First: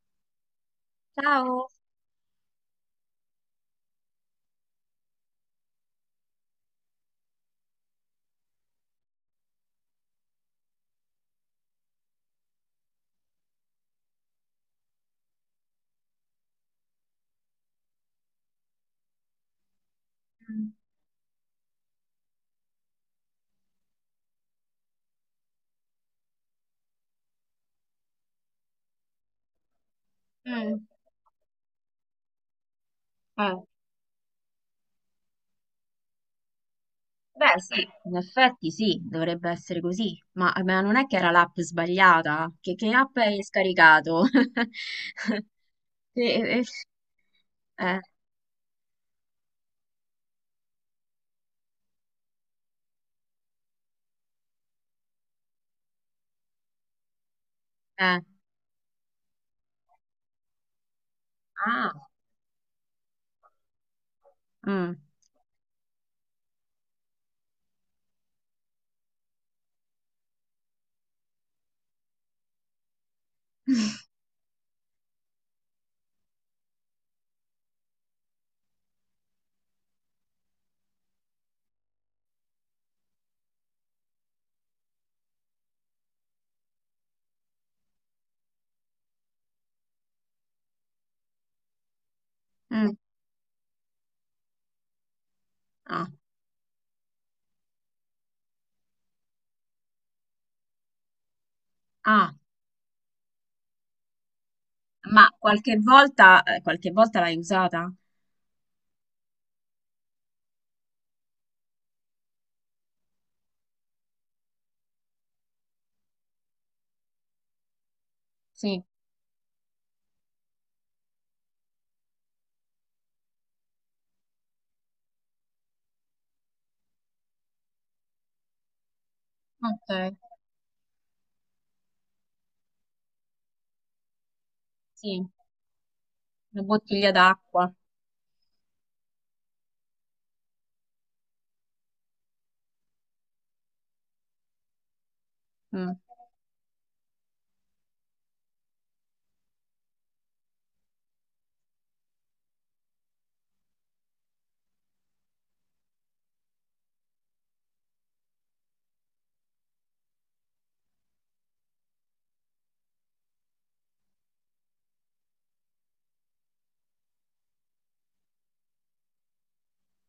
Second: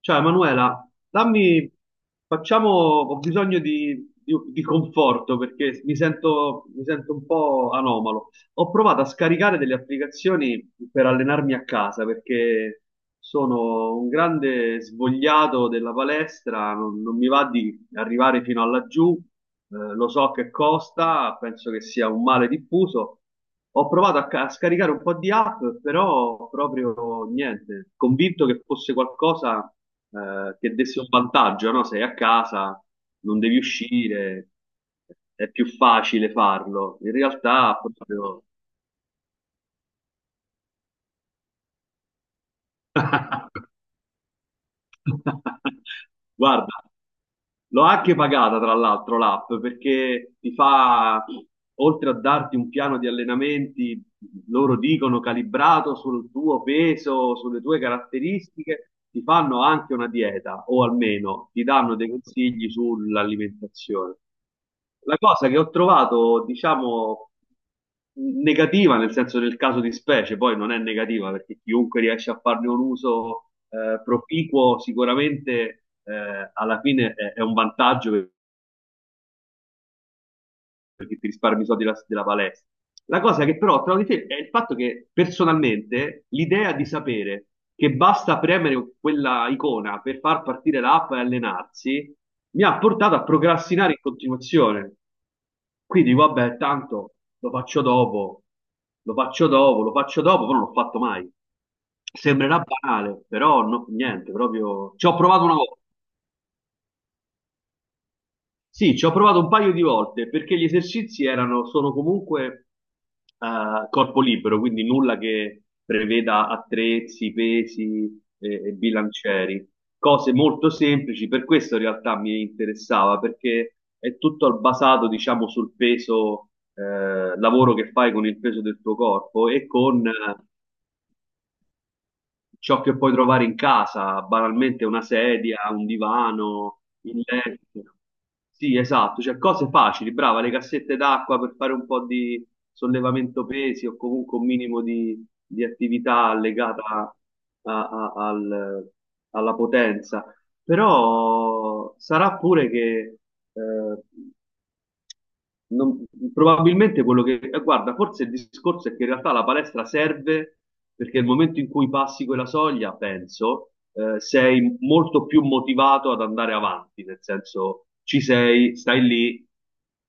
Ciao Emanuela, Ciao. dammi, facciamo, ho bisogno di conforto perché mi sento un po' anomalo. Ho provato a scaricare delle applicazioni per allenarmi a casa perché sono un grande svogliato della palestra, non mi va di arrivare fino a laggiù. Lo so che Mm. costa, penso che sia un male diffuso. Ho provato a scaricare un po' di app, però proprio niente, convinto che fosse qualcosa che Eh, desse un vantaggio, no? Sei a casa, non devi uscire, è più facile farlo. In Beh, realtà sì, in proprio... effetti sì, dovrebbe essere così, ma non è che era l'app sbagliata? Che app hai scaricato? Che- eh, Guarda, l'ho eh. anche pagata tra l'altro l'app, perché ti fa, oltre a darti un piano di allenamenti, loro dicono calibrato sul tuo peso, sulle tue eh. caratteristiche, ti fanno anche una dieta o almeno ti Ah, danno dei consigli sull'alimentazione. mm, La cosa che ho trovato, diciamo, negativa nel senso del caso di specie, poi non è negativa perché chiunque riesce a farne un uso proficuo sicuramente, alla fine è un vantaggio perché ti risparmi i soldi della palestra. La cosa che però ho trovato di te è il fatto che personalmente l'idea di sapere che basta premere quella icona per far partire l'app e allenarsi mi ha mm, portato a procrastinare in continuazione. ah, Quindi, vabbè, tanto lo faccio dopo, lo faccio dopo, lo faccio dopo, però non l'ho fatto mai. ah. Sembrerà banale, però no, niente, proprio ci ho Ma provato una volta. Qualche volta l'hai usata? Sì, ci ho provato un paio di volte perché gli esercizi erano, sono comunque corpo libero, quindi nulla che preveda attrezzi, pesi e Sì, bilancieri, cose molto semplici, per questo in realtà mi interessava perché è tutto basato, diciamo, sul peso, lavoro che fai con il peso del tuo corpo e con ok, ciò che puoi trovare in casa, banalmente una sì, sedia, un una divano, bottiglia il d'acqua. letto. Sì, esatto, cioè cose facili, brava, le cassette d'acqua per fare un po' di sollevamento pesi o comunque un minimo di Mm. attività legata a- al- alla potenza. Però sarà pure che eh, non- probabilmente quello che... Guarda, forse il discorso è che in realtà la palestra serve perché nel momento in cui passi quella soglia, penso, sei molto più motivato ad andare avanti, nel senso ci sei, stai lì,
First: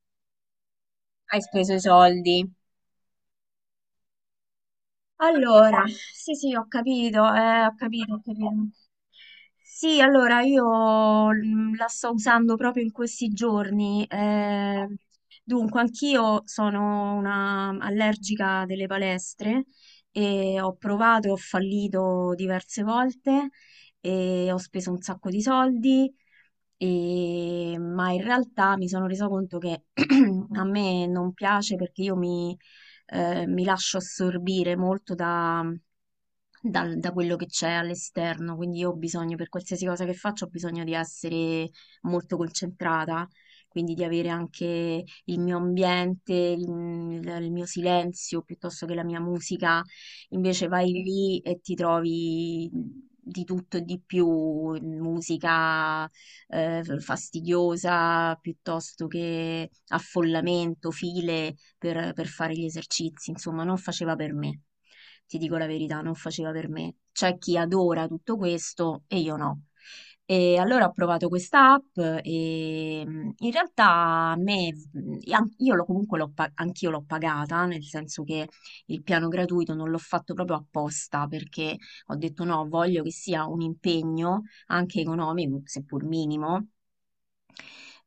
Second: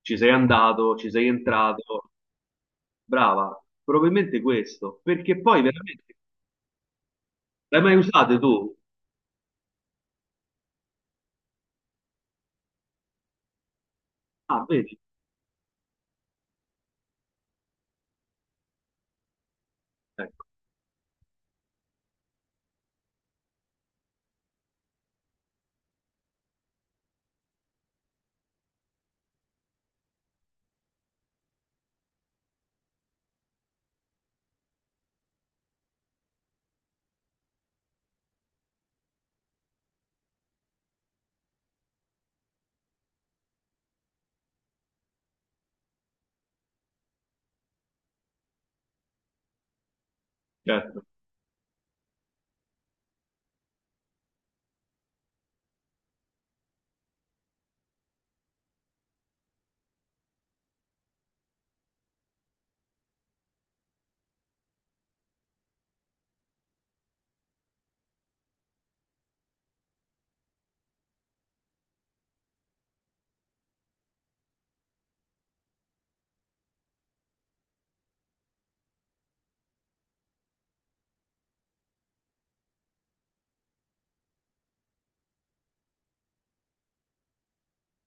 ci sei andato, ci sei Hai speso i entrato, soldi. brava, probabilmente questo, perché poi Allora, veramente... sì, sì, ho capito, ho L'hai mai capito, ho usate capito. tu? Sì, allora io la sto usando proprio in questi giorni. Ah, eh, vedi? dunque, anch'io sono una allergica delle palestre Ecco, e ho provato e ho fallito diverse volte e ho speso un sacco di soldi, ma in realtà mi sono resa conto che a me non piace perché io mi lascio assorbire molto da quello che c'è all'esterno, quindi io ho bisogno, per qualsiasi cosa che faccio, ho bisogno di essere molto concentrata, quindi di avere anche il mio ambiente, il mio silenzio, piuttosto che la mia musica. Invece vai certo, lì e ti trovi di tutto e di più, musica fastidiosa piuttosto che affollamento, file per fare gli esercizi, insomma, non faceva per me. Ti dico la verità, non faceva per me. C'è chi adora tutto questo e io no. E allora ho provato questa app e in realtà a me, e an- comunque anch'io l'ho pagata, nel senso che il piano gratuito non l'ho fatto proprio apposta perché ho detto no, voglio che sia un impegno anche economico, seppur minimo,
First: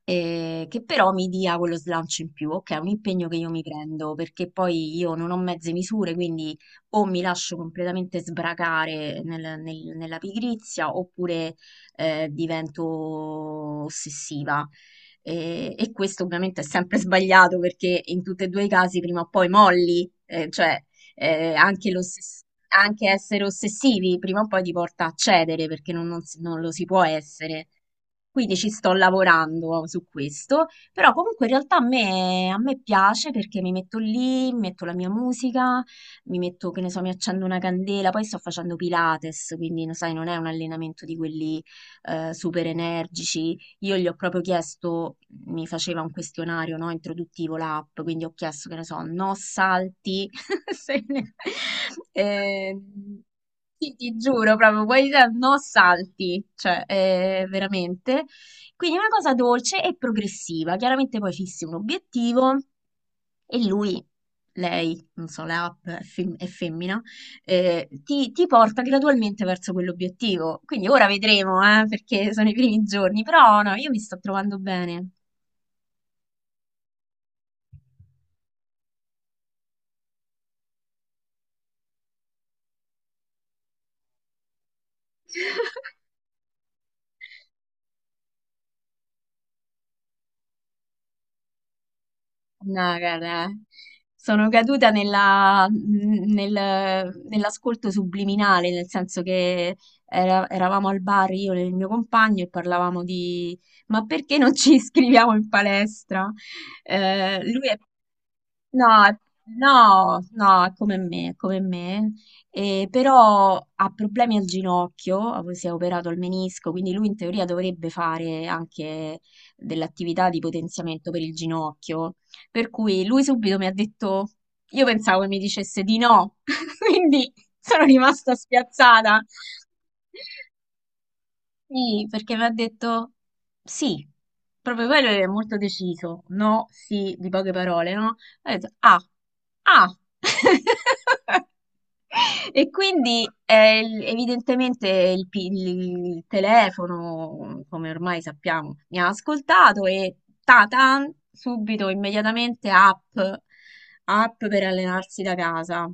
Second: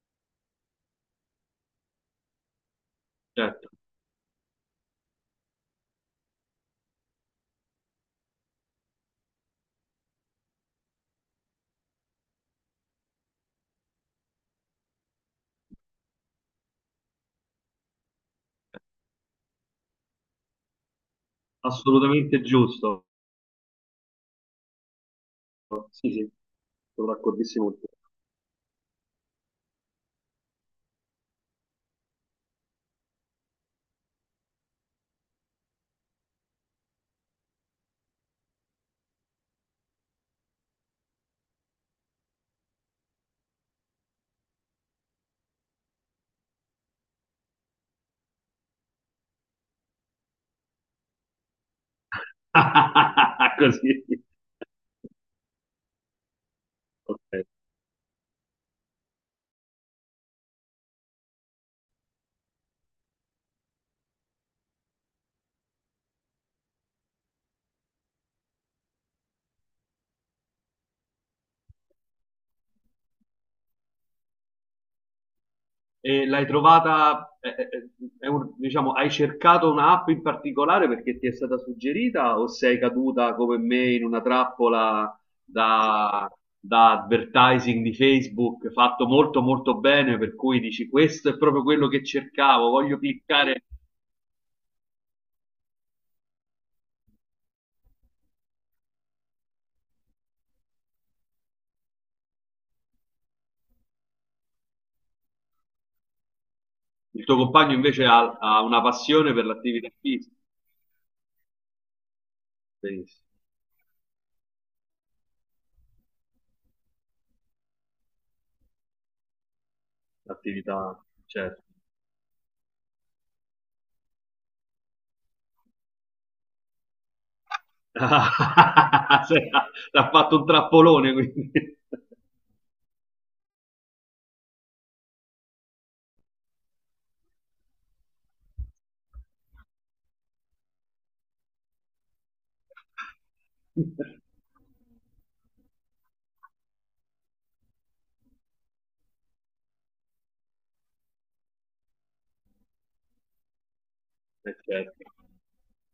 che però mi dia quello slancio in più. Ok, è un impegno che io mi certo, prendo perché poi io non ho mezze misure, quindi o mi lascio completamente sbracare nella pigrizia oppure divento ossessiva. E questo ovviamente è sempre sbagliato perché in tutti e due i casi prima o poi molli, cioè anche assolutamente l'ossessione, giusto. anche essere ossessivi prima o poi ti porta a cedere perché non, Sì, non sì, si- non lo si può sono essere. d'accordissimo con te. Quindi ci sto lavorando su questo, però comunque in realtà a me piace perché mi metto lì, metto la mia musica, mi metto, che ne so, mi accendo una candela, poi sto facendo Pilates, quindi lo sai, non è un allenamento di quelli super energici. Io gli ho proprio chiesto, mi faceva un questionario, no, introduttivo l'app, quindi ho chiesto, che ne so, no salti. Se ne- Eh, sì, ti Così. giuro, proprio, poi no salti, cioè, Ok. veramente. Quindi una cosa dolce e progressiva. Chiaramente poi fissi un obiettivo e lui, lei, non so, la app è femmina, ti porta gradualmente verso quell'obiettivo. Quindi ora vedremo, perché sono i primi giorni, però no, io mi sto trovando bene. E l'hai trovata, è un- diciamo, hai cercato un'app in particolare perché ti è stata suggerita o sei caduta come me in una trappola da, da advertising di Facebook fatto molto molto bene per cui dici questo è proprio quello che cercavo, No, voglio guarda, cliccare. sono caduta nell'ascolto subliminale, nel senso che eravamo al bar io e il mio compagno e parlavamo di, ma perché non ci iscriviamo in palestra? Il tuo Lui compagno è invece ha una No, passione per l'attività no, fisica. no, è come me, è come me. Benissimo, Però ha problemi al ginocchio, si è operato al menisco, quindi lui in teoria dovrebbe fare anche dell'attività di l'attività, potenziamento per il certo. ginocchio, per cui lui subito mi ha detto, io pensavo che mi dicesse di no, quindi sono rimasta spiazzata, Sì, ha- l'ha fatto un trappolone quindi. sì, perché mi ha detto sì, proprio quello è molto deciso, no, sì, di poche parole, no? Ho detto ah, ah! E quindi eh, il- evidentemente il, pi- il telefono, come ormai sappiamo, mi ha ascoltato e ta-tan, subito, immediatamente app, app per certo, allenarsi da casa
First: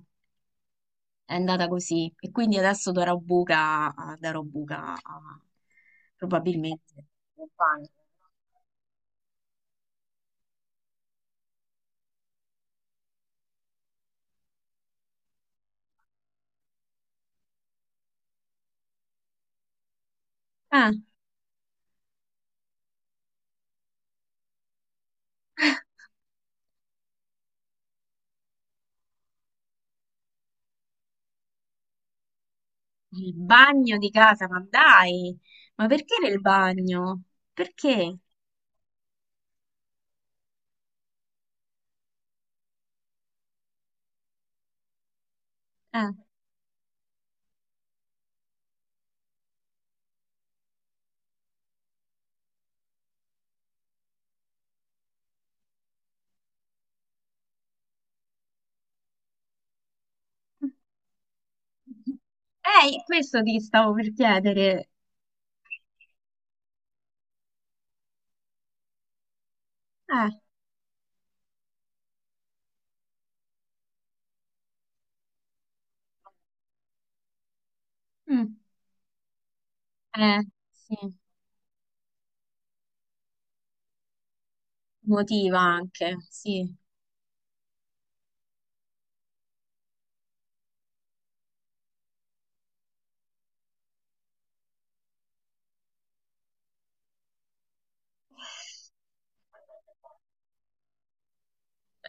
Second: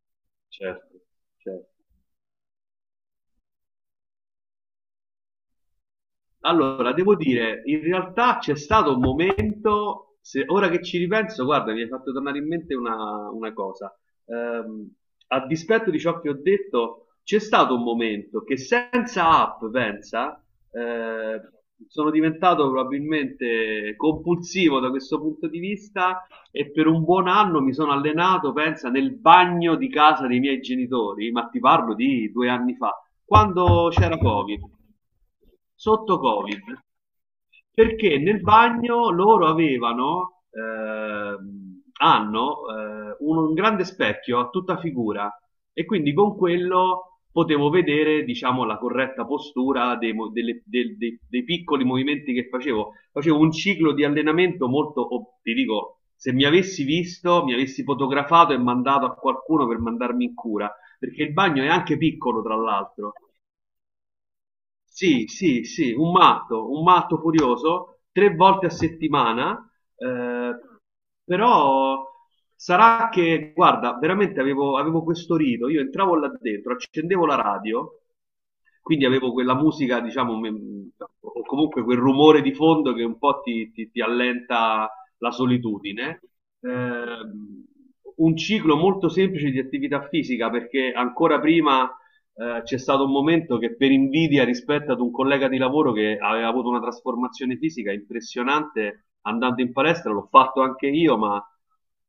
certo, è andata certo. così. E quindi adesso da Robuca, Allora, probabilmente devo il dire, in bagno. realtà c'è stato un momento, se- ora che ci ripenso, guarda, mi hai fatto tornare in mente una cosa. Ehm, a dispetto di ciò che ho detto, c'è stato un momento che senza app, pensa, Ah, eh, sono diventato probabilmente compulsivo da questo punto di vista e per un buon anno mi sono allenato, pensa, nel bagno di casa dei miei genitori, ma ti parlo di due anni fa il quando bagno di c'era casa, Covid, ma dai, ma perché sotto nel Covid, bagno? Perché? perché nel bagno loro avevano, hanno un grande specchio a tutta figura e Eh, quindi con quello potevo vedere, diciamo, la corretta postura dei, mo- delle- del- dei- dei piccoli movimenti che facevo. Facevo un ciclo di allenamento molto, oh, ti dico, se mi avessi visto, mi avessi fotografato e mandato a qualcuno per mandarmi in cura, perché il bagno è anche piccolo, tra l'altro. questo ti stavo per chiedere. Sì, sì, sì, un matto furioso, tre volte a settimana, Eh, eh, però sarà che, guarda, veramente avevo questo rito, io entravo là dentro, accendevo la radio, mm, quindi avevo quella musica, diciamo, eh, me- sì, o comunque quel rumore di fondo che un po' ti allenta la motiva anche, solitudine. sì. Ehm, un ciclo molto semplice di attività fisica, perché ancora prima c'è stato un momento che per invidia rispetto ad un collega di lavoro che aveva avuto una trasformazione fisica impressionante andando in palestra, l'ho fatto anche io, ma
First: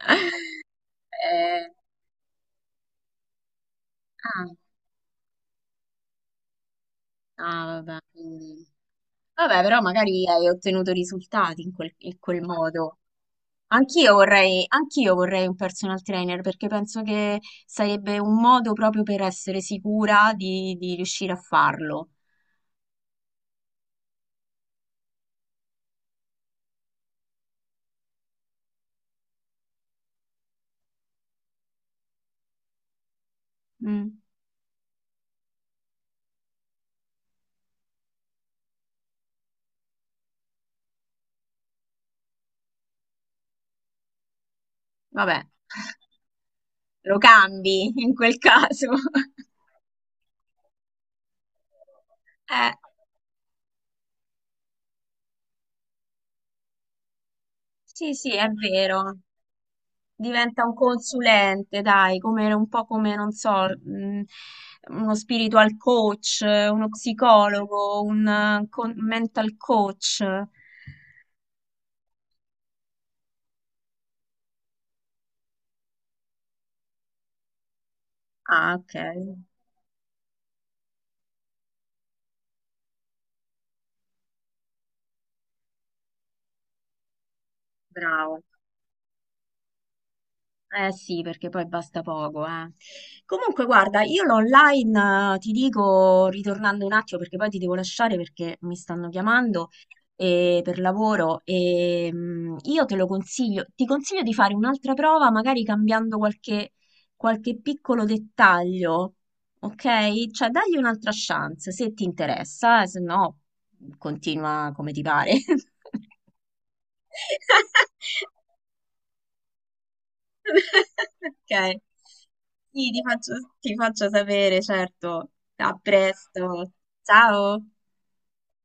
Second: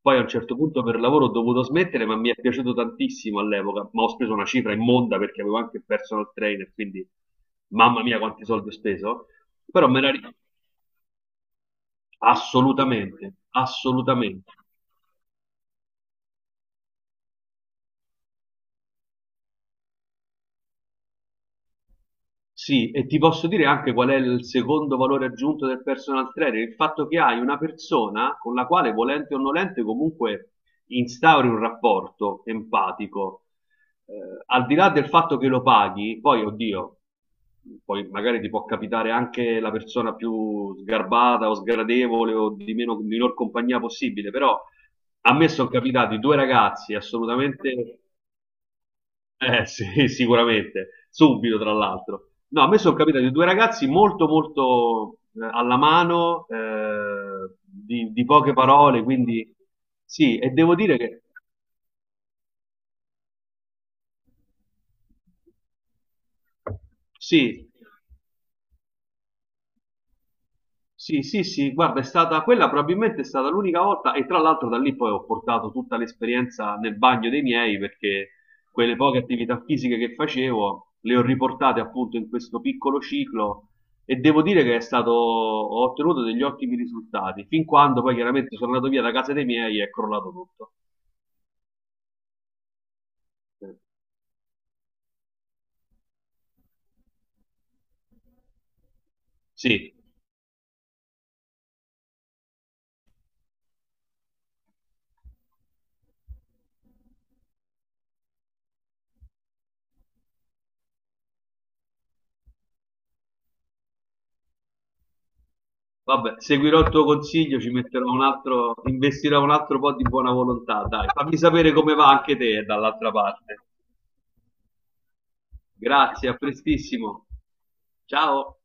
poi a un certo punto per lavoro ho dovuto Eh, smettere, ma mi è piaciuto tantissimo all'epoca, ma ho speso una cifra immonda perché avevo anche il personal trainer, quindi ah, ah, vabbè, mamma mia quanti quindi. soldi ho speso, Vabbè, però però me la magari ricordo hai ottenuto risultati in quel modo. assolutamente, assolutamente. Anch'io vorrei un personal trainer perché penso che sarebbe un modo proprio per essere sicura di riuscire a farlo. Sì, e ti posso dire anche qual è il secondo valore aggiunto del personal trainer, il fatto che hai una persona con la quale, volente o nolente, comunque instauri un rapporto empatico. Eh, Mm, al di là del fatto che lo paghi, poi, oddio, poi magari ti può capitare anche la persona più sgarbata o sgradevole o di meno, minor compagnia possibile, però a vabbè. me sono capitati due ragazzi Lo cambi assolutamente in quel caso. Sì, sicuramente, subito tra l'altro. No, a Eh, me sono capitati due ragazzi molto molto alla mano, sì, di sì, è poche parole, vero. quindi sì, e Diventa un devo dire che consulente, dai, come un po' come, non so, uno spiritual coach, uno sì, psicologo, un mental coach. sì, sì, sì, guarda, è stata quella, probabilmente è stata l'unica volta e tra l'altro da lì poi ho portato tutta l'esperienza nel bagno dei miei perché Ah, ok, quelle poche attività fisiche che facevo le ho riportate appunto in questo piccolo ciclo e devo dire che è stato, ho ottenuto degli ottimi risultati, fin quando poi bravo. chiaramente sono andato via da casa dei miei e è crollato tutto. Eh sì, perché poi basta poco, eh. Comunque, Eh, guarda, io l'online, ti dico, ritornando un attimo, perché poi ti devo lasciare perché mi stanno chiamando Sì, per lavoro, e io te lo consiglio, ti consiglio di fare un'altra prova, magari cambiando qualche piccolo dettaglio, ok? Cioè, dagli un'altra chance, se ti interessa, se no, continua come ti pare. vabbè, seguirò il tuo consiglio, ci metterò un altro, investirò un altro po' di buona volontà, dai, fammi Ok. sapere come va anche te Sì, ti dall'altra faccio, parte. ti faccio sapere, certo. A Grazie, a presto. prestissimo. Ciao. Ciao.